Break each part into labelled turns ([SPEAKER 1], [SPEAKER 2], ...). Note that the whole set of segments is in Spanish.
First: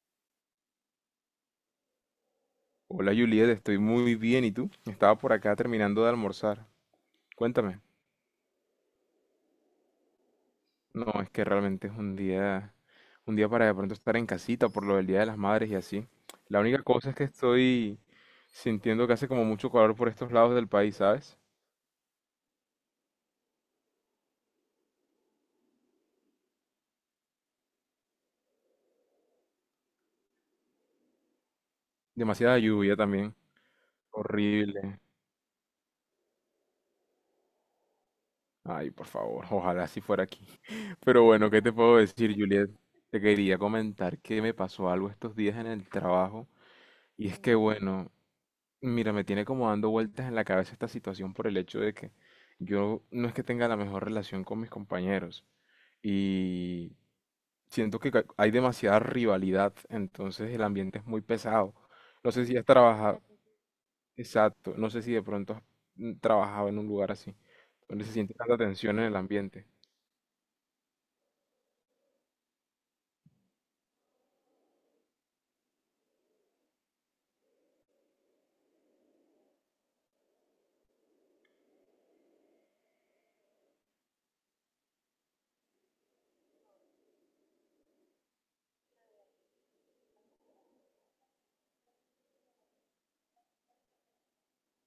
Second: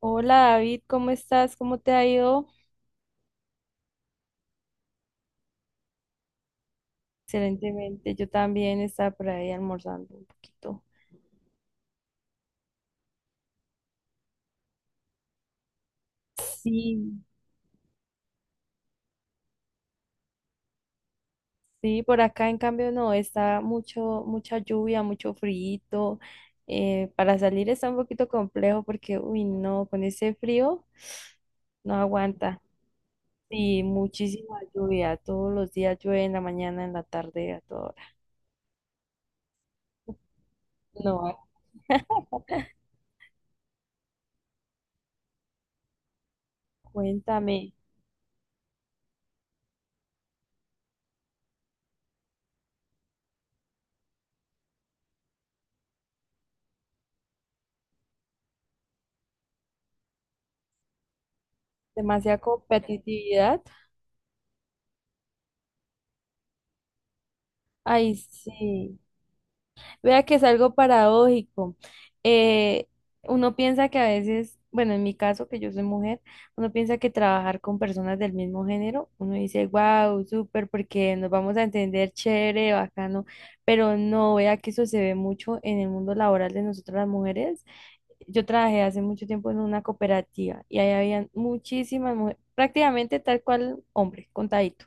[SPEAKER 1] Hola David, ¿cómo estás? ¿Cómo te ha ido?
[SPEAKER 2] Hola Juliet, estoy muy bien. ¿Y tú? Estaba por acá terminando de almorzar. Cuéntame.
[SPEAKER 1] Excelentemente, yo también estaba por ahí almorzando un poquito.
[SPEAKER 2] No, es que realmente es un día para de pronto estar en casita por lo del Día de las Madres y así. La única cosa es
[SPEAKER 1] Sí,
[SPEAKER 2] que estoy sintiendo que hace como mucho calor por estos lados del país, ¿sabes?
[SPEAKER 1] sí, por acá en cambio no, está mucho, mucha lluvia, mucho frío. Para salir está un poquito complejo porque, uy, no, con ese frío no
[SPEAKER 2] Demasiada
[SPEAKER 1] aguanta.
[SPEAKER 2] lluvia también.
[SPEAKER 1] Sí, muchísima
[SPEAKER 2] Horrible.
[SPEAKER 1] lluvia, todos los días llueve en la mañana, en la tarde, a toda hora.
[SPEAKER 2] Ay, por favor, ojalá si fuera aquí. Pero
[SPEAKER 1] No,
[SPEAKER 2] bueno, ¿qué te puedo decir, Juliet? Te quería comentar que me pasó algo estos días en el trabajo. Y es que,
[SPEAKER 1] cuéntame,
[SPEAKER 2] bueno, mira, me tiene como dando vueltas en la cabeza esta situación por el hecho de que yo no es que tenga la mejor relación con mis compañeros y siento que hay demasiada rivalidad, entonces el ambiente es muy pesado. No
[SPEAKER 1] demasiada
[SPEAKER 2] sé si has trabajado,
[SPEAKER 1] competitividad.
[SPEAKER 2] exacto, no sé si de pronto has trabajado en un lugar así, donde se
[SPEAKER 1] Ay,
[SPEAKER 2] siente tanta
[SPEAKER 1] sí.
[SPEAKER 2] tensión en el ambiente.
[SPEAKER 1] Vea que es algo paradójico. Eh, Uno piensa que a veces, bueno, en mi caso, que yo soy mujer, uno piensa que trabajar con personas del mismo género, uno dice, wow, súper, porque nos vamos a entender chévere, bacano, pero no, vea que eso se ve mucho en el mundo laboral de nosotras las mujeres. Yo trabajé hace mucho tiempo en una cooperativa y ahí habían muchísimas mujeres, prácticamente tal cual hombre, contadito.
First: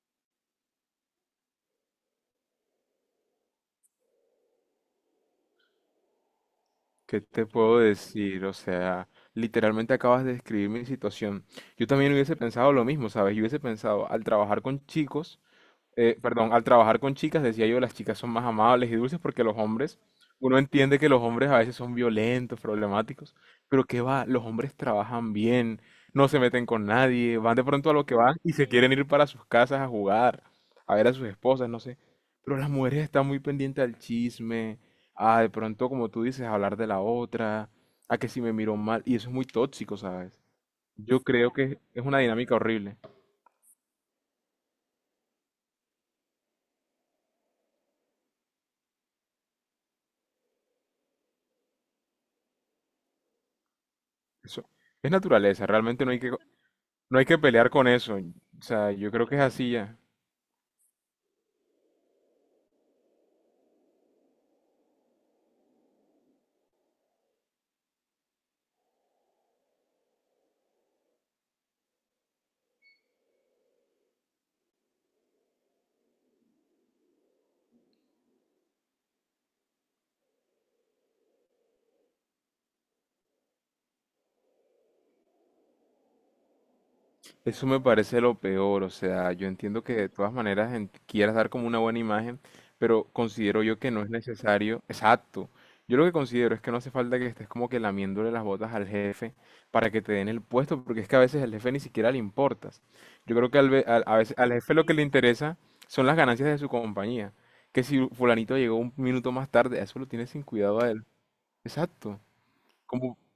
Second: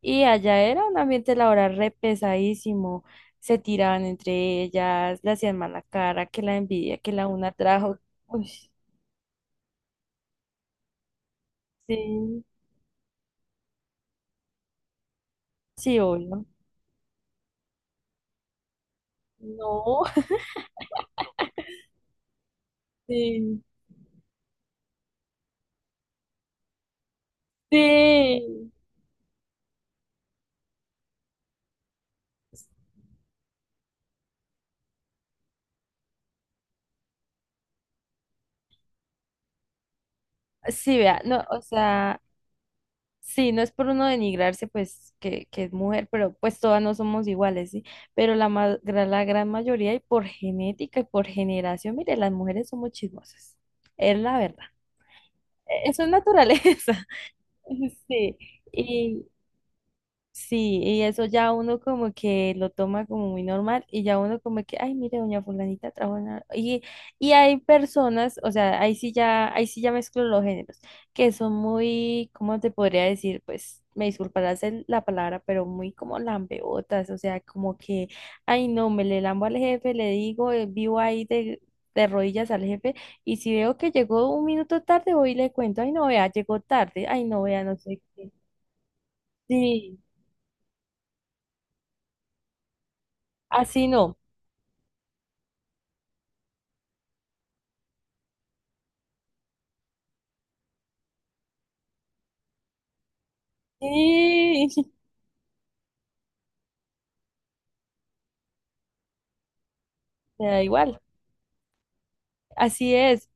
[SPEAKER 1] Y allá era un ambiente laboral re pesadísimo. Se tiraban entre ellas, le hacían mala cara, que la envidia, que
[SPEAKER 2] ¿Qué
[SPEAKER 1] la
[SPEAKER 2] te
[SPEAKER 1] una
[SPEAKER 2] puedo
[SPEAKER 1] trajo.
[SPEAKER 2] decir?
[SPEAKER 1] Uy,
[SPEAKER 2] O sea, literalmente acabas de describir mi situación. Yo también hubiese
[SPEAKER 1] sí,
[SPEAKER 2] pensado lo mismo, ¿sabes? Yo hubiese pensado, al trabajar con chicos,
[SPEAKER 1] sí, obvio.
[SPEAKER 2] perdón, al trabajar con chicas, decía yo, las chicas son más amables y dulces porque los hombres,
[SPEAKER 1] No,
[SPEAKER 2] uno entiende que los hombres a veces son violentos, problemáticos,
[SPEAKER 1] sí,
[SPEAKER 2] pero qué va, los hombres trabajan bien, no se meten con nadie, van de pronto a lo que van y se
[SPEAKER 1] sí.
[SPEAKER 2] quieren ir para sus casas a jugar, a ver a sus esposas, no sé. Pero las mujeres están muy pendientes al chisme, a de pronto, como tú dices, a hablar de la otra, a que si me miro mal, y eso es muy tóxico, ¿sabes?
[SPEAKER 1] Sí, vea,
[SPEAKER 2] Yo
[SPEAKER 1] no,
[SPEAKER 2] creo
[SPEAKER 1] o
[SPEAKER 2] que es una
[SPEAKER 1] sea,
[SPEAKER 2] dinámica horrible.
[SPEAKER 1] sí, no es por uno denigrarse, pues, que es mujer, pero pues todas no somos iguales, ¿sí? Pero la gran mayoría, y por genética y por generación, mire, las mujeres somos chismosas. Es la verdad.
[SPEAKER 2] Eso es naturaleza,
[SPEAKER 1] Es
[SPEAKER 2] realmente
[SPEAKER 1] su
[SPEAKER 2] no hay que...
[SPEAKER 1] naturaleza.
[SPEAKER 2] No hay que pelear con eso.
[SPEAKER 1] Sí,
[SPEAKER 2] O sea, yo
[SPEAKER 1] y
[SPEAKER 2] creo que es así ya.
[SPEAKER 1] sí, y eso ya uno como que lo toma como muy normal y ya uno como que, ay, mire, doña fulanita trabaja en la-". Y hay personas, o sea, ahí sí ya mezclo los géneros, que son muy, ¿cómo te podría decir? Pues, me disculparás la palabra, pero muy como lambeotas, o sea, como que, ay, no, me le lambo al jefe, le digo, vivo ahí de rodillas al jefe y si veo que llegó un minuto tarde voy y le cuento, ay no vea, llegó tarde, ay no vea,
[SPEAKER 2] Eso
[SPEAKER 1] no
[SPEAKER 2] me
[SPEAKER 1] sé
[SPEAKER 2] parece
[SPEAKER 1] qué.
[SPEAKER 2] lo peor. O sea, yo entiendo que
[SPEAKER 1] Sí,
[SPEAKER 2] de todas maneras quieras dar como una buena imagen, pero considero yo
[SPEAKER 1] así
[SPEAKER 2] que no es
[SPEAKER 1] no.
[SPEAKER 2] necesario. Exacto. Yo lo que considero es que no hace falta que estés como que lamiéndole las botas al jefe para que te den el puesto, porque es que a veces al jefe ni siquiera le importas. Yo creo que a veces, al
[SPEAKER 1] Sí,
[SPEAKER 2] jefe lo que le interesa son las ganancias de su compañía. Que si fulanito llegó un minuto más tarde, a eso lo tiene sin
[SPEAKER 1] me da
[SPEAKER 2] cuidado a
[SPEAKER 1] igual.
[SPEAKER 2] él. Exacto.
[SPEAKER 1] Así es.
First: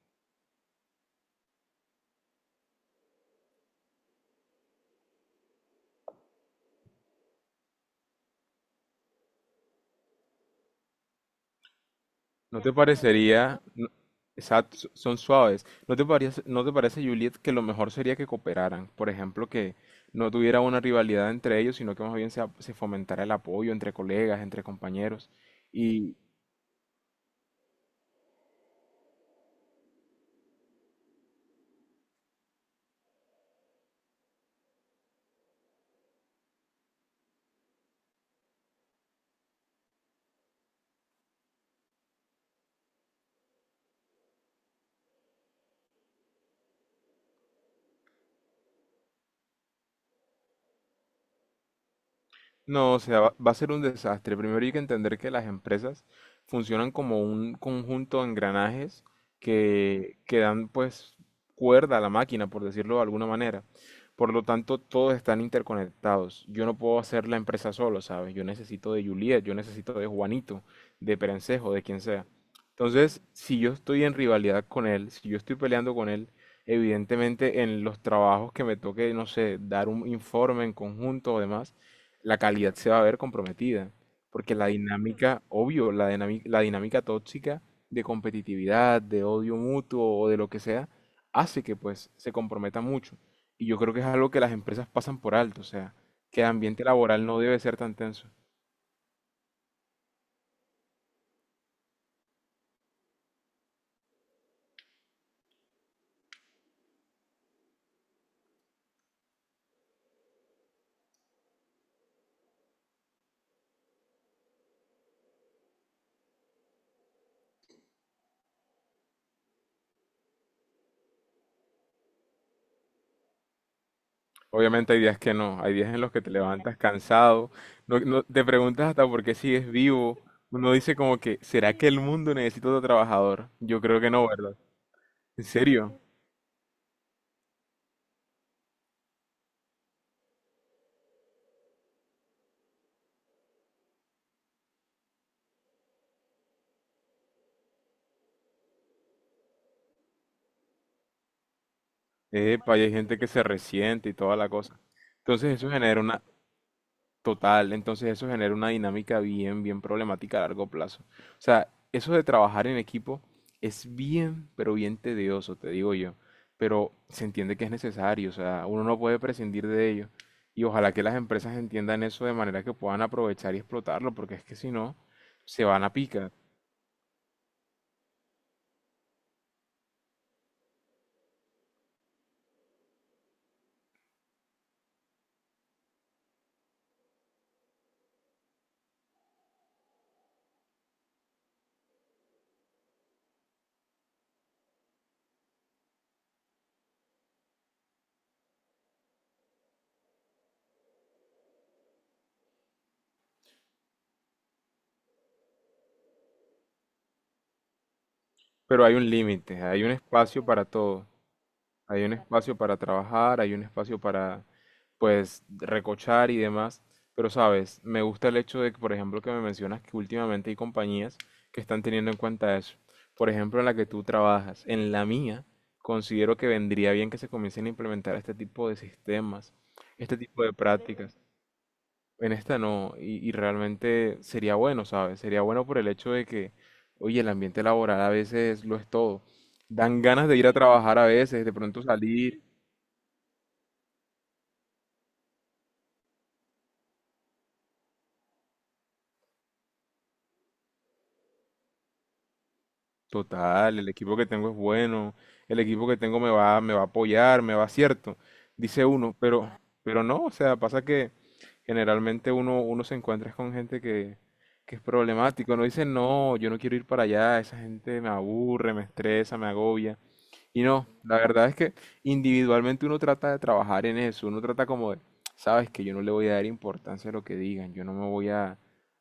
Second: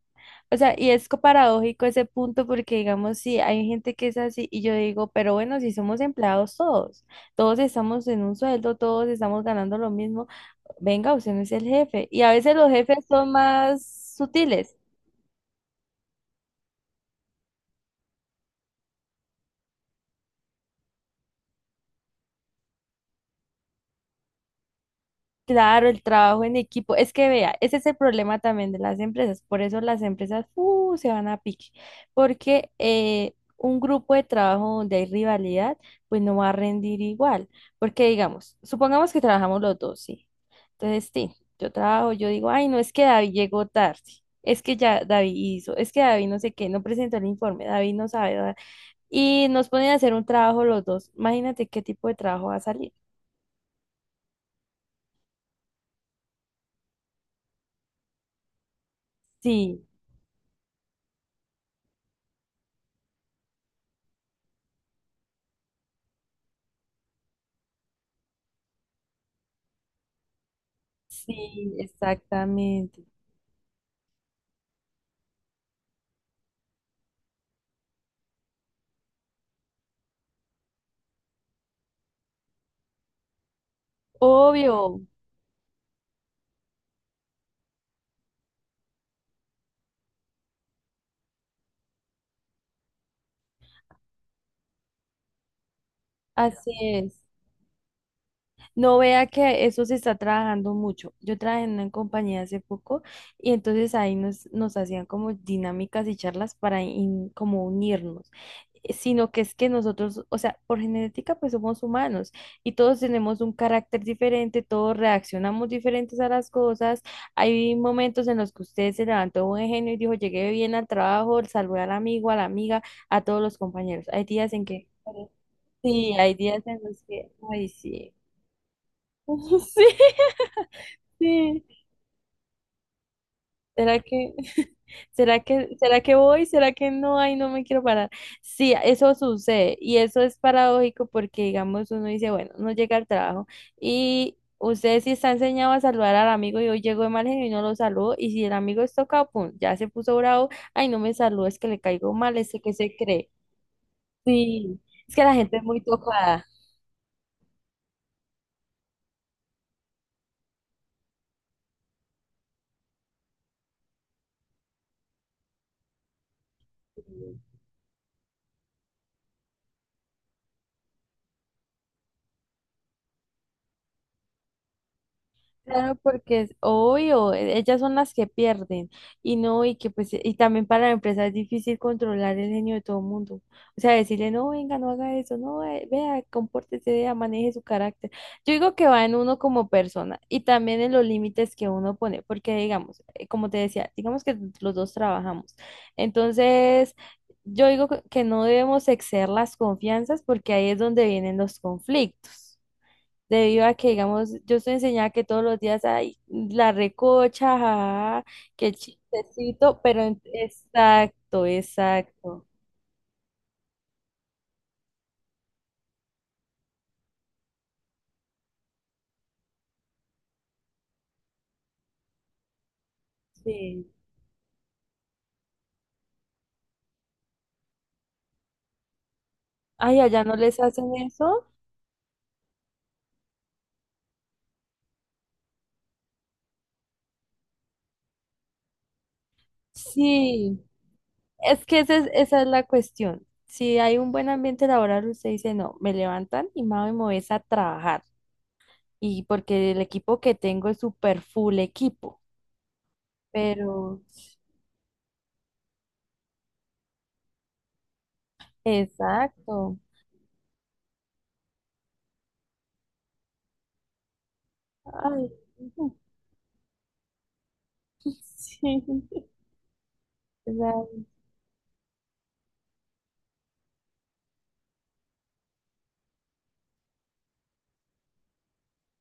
[SPEAKER 1] O sea, y es paradójico ese punto porque, digamos, sí, hay gente que es así y yo digo, pero bueno, si somos empleados todos, todos estamos en un sueldo, todos estamos ganando lo mismo, venga, usted no es el jefe. Y a veces
[SPEAKER 2] ¿No
[SPEAKER 1] los
[SPEAKER 2] te
[SPEAKER 1] jefes son
[SPEAKER 2] parecería, no-
[SPEAKER 1] más sutiles.
[SPEAKER 2] exacto, son suaves, ¿no te parece, Juliet, que lo mejor sería que cooperaran? Por ejemplo, que no tuviera una rivalidad entre ellos, sino que más bien se fomentara el apoyo entre colegas, entre compañeros.
[SPEAKER 1] Claro, el
[SPEAKER 2] Y
[SPEAKER 1] trabajo en equipo. Es que vea, ese es el problema también de las empresas. Por eso las empresas se van a pique. Porque un grupo de trabajo donde hay rivalidad, pues no va a rendir igual. Porque digamos, supongamos que trabajamos los dos, ¿sí? Entonces, sí, yo trabajo, yo digo, ay, no es que David llegó tarde. Es que ya David hizo, es que David no sé qué, no presentó el informe, David no sabe. Y nos ponen a hacer un trabajo los dos. Imagínate qué tipo de trabajo va a salir.
[SPEAKER 2] no, o sea, va a ser un desastre. Primero hay que entender que las empresas funcionan como un conjunto de engranajes
[SPEAKER 1] Sí.
[SPEAKER 2] que dan pues cuerda a la máquina, por decirlo de alguna manera. Por lo tanto, todos están interconectados. Yo no puedo hacer la empresa solo, ¿sabes? Yo necesito de Juliet, yo necesito de Juanito, de Perencejo,
[SPEAKER 1] Sí,
[SPEAKER 2] de quien sea.
[SPEAKER 1] exactamente.
[SPEAKER 2] Entonces, si yo estoy en rivalidad con él, si yo estoy peleando con él, evidentemente en los trabajos que me toque, no sé, dar un informe en conjunto o demás, la calidad se va a ver comprometida, porque la
[SPEAKER 1] Obvio,
[SPEAKER 2] dinámica, obvio, la dinámica tóxica de competitividad, de odio mutuo o de lo que sea, hace que pues se comprometa mucho. Y yo creo que es algo que las empresas pasan por alto, o sea, que el
[SPEAKER 1] así
[SPEAKER 2] ambiente
[SPEAKER 1] es.
[SPEAKER 2] laboral no debe ser tan tenso.
[SPEAKER 1] No vea que eso se está trabajando mucho. Yo trabajé en una compañía hace poco y entonces ahí nos hacían como dinámicas y charlas para como unirnos. Sino que es que nosotros, o sea, por genética pues somos humanos y todos tenemos un carácter diferente, todos reaccionamos diferentes a las cosas. Hay momentos en los que usted se levantó de buen genio y dijo, llegué bien al trabajo, saludé al amigo, a la amiga, a todos los compañeros. Hay días en que...
[SPEAKER 2] Obviamente hay días que no, hay días en los
[SPEAKER 1] Sí,
[SPEAKER 2] que te
[SPEAKER 1] hay días
[SPEAKER 2] levantas
[SPEAKER 1] en los que...
[SPEAKER 2] cansado,
[SPEAKER 1] Ay, sí.
[SPEAKER 2] te preguntas hasta por qué sigues
[SPEAKER 1] Sí,
[SPEAKER 2] vivo, uno dice como que,
[SPEAKER 1] sí.
[SPEAKER 2] ¿será que el mundo necesita otro trabajador? Yo
[SPEAKER 1] ¿Será
[SPEAKER 2] creo que no,
[SPEAKER 1] que,
[SPEAKER 2] ¿verdad? ¿En
[SPEAKER 1] será
[SPEAKER 2] serio?
[SPEAKER 1] que voy? ¿Será que no? Ay, no me quiero parar. Sí, eso sucede y eso es paradójico porque, digamos, uno dice, bueno, no llega al trabajo y usted sí está enseñado a saludar al amigo y hoy llegó de mal genio y no lo saludó y si el amigo es tocado, pum, ya se puso bravo, ay, no me saludó, es que le caigo mal, ese que
[SPEAKER 2] Epa, y hay
[SPEAKER 1] se
[SPEAKER 2] gente que
[SPEAKER 1] cree.
[SPEAKER 2] se resiente y toda la
[SPEAKER 1] Sí,
[SPEAKER 2] cosa.
[SPEAKER 1] es que la
[SPEAKER 2] Entonces
[SPEAKER 1] gente es muy tocada.
[SPEAKER 2] total, entonces eso genera una dinámica bien, bien problemática a largo plazo. O sea, eso de trabajar en equipo es bien, pero bien tedioso, te digo yo. Pero se entiende que es necesario, o sea, uno no puede prescindir de ello. Y ojalá que las empresas entiendan eso de manera que puedan aprovechar y explotarlo, porque es que si no, se van a
[SPEAKER 1] Claro,
[SPEAKER 2] picar.
[SPEAKER 1] porque es obvio, ellas son las que pierden y no, y que pues, y también para la empresa es difícil controlar el genio de todo el mundo. O sea, decirle, no, venga, no haga eso, no, vea, compórtese, vea, maneje su carácter. Yo digo que va en uno como persona y también en los límites que uno pone, porque digamos, como te decía, digamos que los dos trabajamos. Entonces, yo digo que no debemos exceder las confianzas porque ahí es donde vienen los conflictos. Debido a que, digamos, yo estoy enseñada que todos los días hay la recocha, jajaja, que el
[SPEAKER 2] Pero hay un límite,
[SPEAKER 1] chistecito,
[SPEAKER 2] hay un
[SPEAKER 1] pero
[SPEAKER 2] espacio para todo.
[SPEAKER 1] exacto,
[SPEAKER 2] Hay un
[SPEAKER 1] exacto.
[SPEAKER 2] espacio para trabajar, hay un espacio para, pues, recochar y demás. Pero, sabes, me gusta el hecho de que, por ejemplo, que me mencionas que últimamente hay compañías que están teniendo en cuenta eso. Por ejemplo, en la
[SPEAKER 1] Sí.
[SPEAKER 2] que tú trabajas, en la mía, considero que vendría bien que se comiencen a implementar este tipo de sistemas,
[SPEAKER 1] Ay,
[SPEAKER 2] este
[SPEAKER 1] allá no
[SPEAKER 2] tipo de
[SPEAKER 1] les hacen
[SPEAKER 2] prácticas.
[SPEAKER 1] eso.
[SPEAKER 2] En esta no, y realmente sería bueno, ¿sabes? Sería bueno por el hecho de que, oye, el ambiente laboral a veces lo es todo. Dan ganas de ir a
[SPEAKER 1] Sí,
[SPEAKER 2] trabajar a veces, de
[SPEAKER 1] es que
[SPEAKER 2] pronto
[SPEAKER 1] esa
[SPEAKER 2] salir,
[SPEAKER 1] es la cuestión. Si hay un buen ambiente laboral, usted dice, no, me levantan y mami, me voy a trabajar. Y porque el equipo que tengo es super full equipo.
[SPEAKER 2] total, el
[SPEAKER 1] Pero,
[SPEAKER 2] equipo que tengo es bueno, el equipo que tengo me va a apoyar, me va cierto, dice uno,
[SPEAKER 1] exacto.
[SPEAKER 2] pero no, o sea, pasa que generalmente uno se encuentra con gente que es
[SPEAKER 1] Ay,
[SPEAKER 2] problemático, no dice, no, yo no quiero ir para allá, esa gente me aburre,
[SPEAKER 1] sí.
[SPEAKER 2] me estresa, me agobia, y no, la verdad es que individualmente uno trata de trabajar en eso, uno trata como de, sabes que yo no le voy a dar importancia a lo que digan, yo no me voy a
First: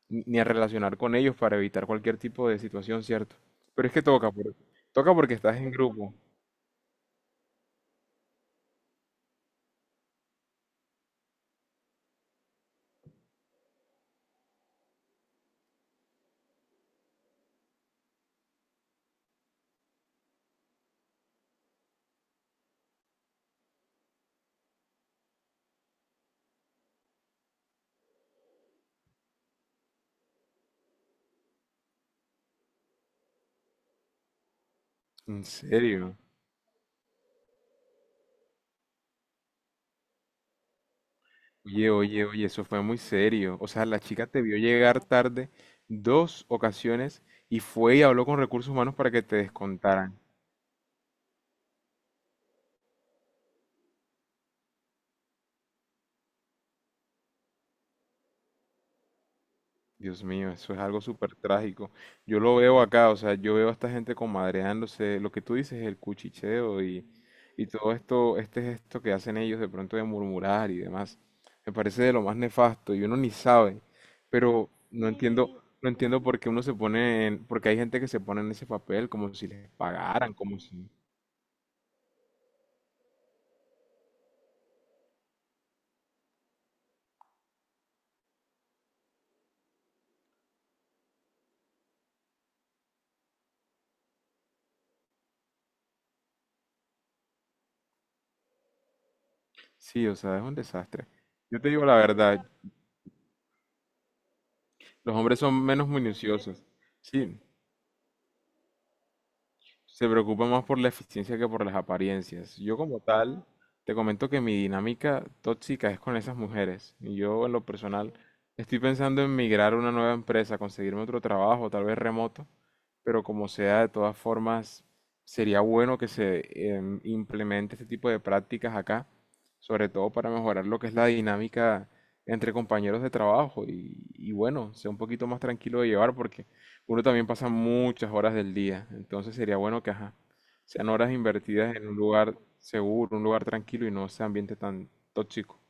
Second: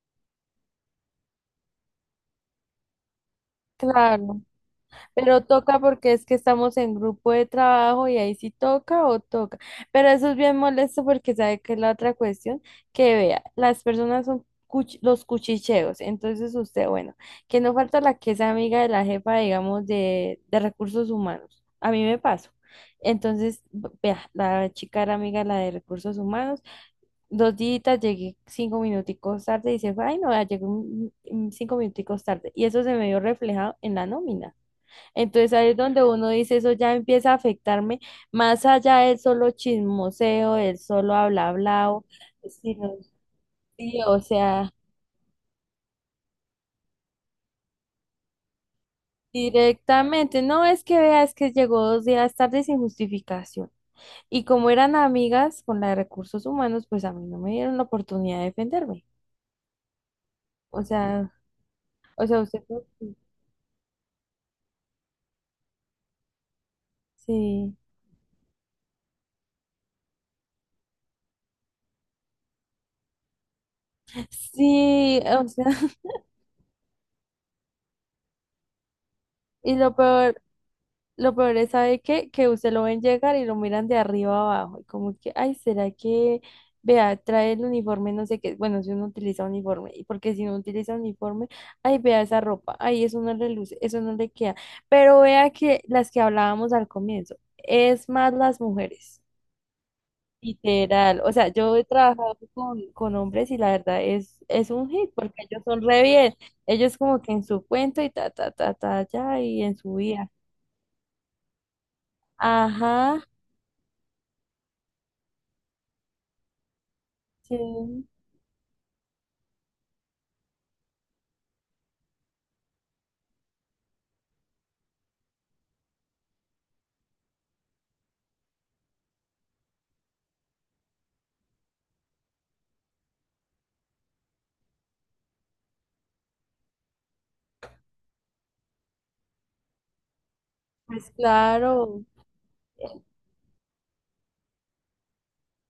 [SPEAKER 2] ni a relacionar con ellos para evitar cualquier tipo de situación, ¿cierto? Pero es que toca,
[SPEAKER 1] Claro,
[SPEAKER 2] toca porque
[SPEAKER 1] pero
[SPEAKER 2] estás en
[SPEAKER 1] toca porque
[SPEAKER 2] grupo.
[SPEAKER 1] es que estamos en grupo de trabajo y ahí sí toca o toca. Pero eso es bien molesto porque sabe que es la otra cuestión, que vea, las personas son los cuchicheos. Entonces usted, bueno, que no falta la que es amiga de la jefa, digamos, de recursos humanos. A mí me pasó. Entonces, vea, la chica era amiga de la de recursos humanos. Dos días llegué cinco minuticos tarde y se fue, ay no, vea, llegué cinco minuticos tarde. Y eso se me vio reflejado en la nómina.
[SPEAKER 2] En
[SPEAKER 1] Entonces ahí es donde
[SPEAKER 2] serio.
[SPEAKER 1] uno dice, eso ya empieza a afectarme, más allá del solo chismoseo, del solo habla
[SPEAKER 2] Oye,
[SPEAKER 1] hablao,
[SPEAKER 2] oye, oye, eso fue
[SPEAKER 1] sino,
[SPEAKER 2] muy serio. O sea,
[SPEAKER 1] sí,
[SPEAKER 2] la
[SPEAKER 1] o
[SPEAKER 2] chica te vio
[SPEAKER 1] sea,
[SPEAKER 2] llegar tarde dos ocasiones y fue y habló con recursos humanos para que te descontaran.
[SPEAKER 1] directamente, no es que vea, es que llegó dos días tarde sin justificación. Y como eran amigas con la de recursos humanos, pues a mí no me dieron la oportunidad de defenderme.
[SPEAKER 2] Dios mío, eso es
[SPEAKER 1] O
[SPEAKER 2] algo
[SPEAKER 1] sea,
[SPEAKER 2] súper trágico. Yo lo
[SPEAKER 1] usted,
[SPEAKER 2] veo acá, o sea, yo veo a esta gente comadreándose, lo que tú dices es el cuchicheo y
[SPEAKER 1] sí,
[SPEAKER 2] todo esto, este gesto que hacen ellos de pronto de murmurar y demás. Me parece de lo más nefasto y uno ni sabe, pero no
[SPEAKER 1] sí, o
[SPEAKER 2] entiendo,
[SPEAKER 1] sea,
[SPEAKER 2] no entiendo por qué uno se pone en, porque hay gente que se pone en ese papel como si les
[SPEAKER 1] y lo
[SPEAKER 2] pagaran,
[SPEAKER 1] peor.
[SPEAKER 2] como si...
[SPEAKER 1] Lo peor es, ¿sabe qué? Que usted lo ven llegar y lo miran de arriba abajo. Y como que, ay, ¿será que, vea, trae el uniforme, no sé qué? Bueno, si uno utiliza uniforme. Y porque si no utiliza uniforme, ay, vea esa ropa. Ay, eso no le luce, eso no le queda. Pero vea que las que hablábamos al comienzo, es más las mujeres.
[SPEAKER 2] Sí, o sea, es un desastre.
[SPEAKER 1] Literal. O sea,
[SPEAKER 2] Yo te
[SPEAKER 1] yo he
[SPEAKER 2] digo la
[SPEAKER 1] trabajado
[SPEAKER 2] verdad,
[SPEAKER 1] con hombres y la verdad es un hit
[SPEAKER 2] los
[SPEAKER 1] porque
[SPEAKER 2] hombres son
[SPEAKER 1] ellos son
[SPEAKER 2] menos
[SPEAKER 1] re bien.
[SPEAKER 2] minuciosos.
[SPEAKER 1] Ellos como que
[SPEAKER 2] Sí,
[SPEAKER 1] en su cuento y ta, ta, ta, ta, ya, y en su
[SPEAKER 2] se
[SPEAKER 1] vida.
[SPEAKER 2] preocupa más por la eficiencia que por las apariencias. Yo como
[SPEAKER 1] Ajá.
[SPEAKER 2] tal, te comento que mi dinámica tóxica es con esas mujeres. Y yo en
[SPEAKER 1] Sí,
[SPEAKER 2] lo personal estoy pensando en migrar a una nueva empresa, conseguirme otro trabajo, tal vez remoto, pero como sea, de todas formas, sería bueno que se implemente este tipo de prácticas acá, sobre todo para mejorar lo que es la dinámica entre compañeros de trabajo y bueno, sea un poquito más tranquilo de llevar porque... Uno también pasa muchas horas del día, entonces sería bueno que, ajá, sean
[SPEAKER 1] pues
[SPEAKER 2] horas invertidas en un
[SPEAKER 1] claro,
[SPEAKER 2] lugar seguro, un lugar tranquilo y no ese ambiente tan tóxico.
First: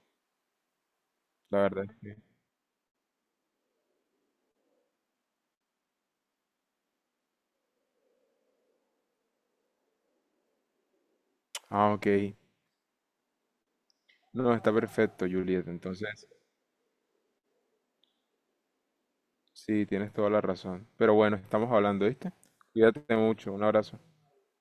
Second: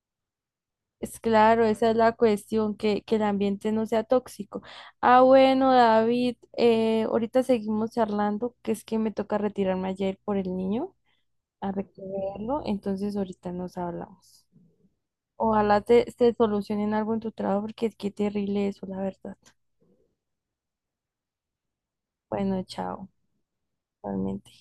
[SPEAKER 1] es
[SPEAKER 2] La
[SPEAKER 1] claro,
[SPEAKER 2] verdad
[SPEAKER 1] esa
[SPEAKER 2] es
[SPEAKER 1] es la
[SPEAKER 2] que...
[SPEAKER 1] cuestión, que el ambiente no sea tóxico. Ah, bueno, David, ahorita seguimos charlando, que es que me toca retirarme ayer por el niño a
[SPEAKER 2] Ah, ok.
[SPEAKER 1] recogerlo, entonces ahorita nos hablamos.
[SPEAKER 2] No, está perfecto, Juliet.
[SPEAKER 1] Ojalá
[SPEAKER 2] Entonces,
[SPEAKER 1] te solucionen algo en tu trabajo, porque qué terrible eso, la verdad.
[SPEAKER 2] sí, tienes toda la razón. Pero bueno, estamos hablando, ¿viste?
[SPEAKER 1] Bueno, chao,
[SPEAKER 2] Cuídate mucho. Un abrazo.
[SPEAKER 1] realmente.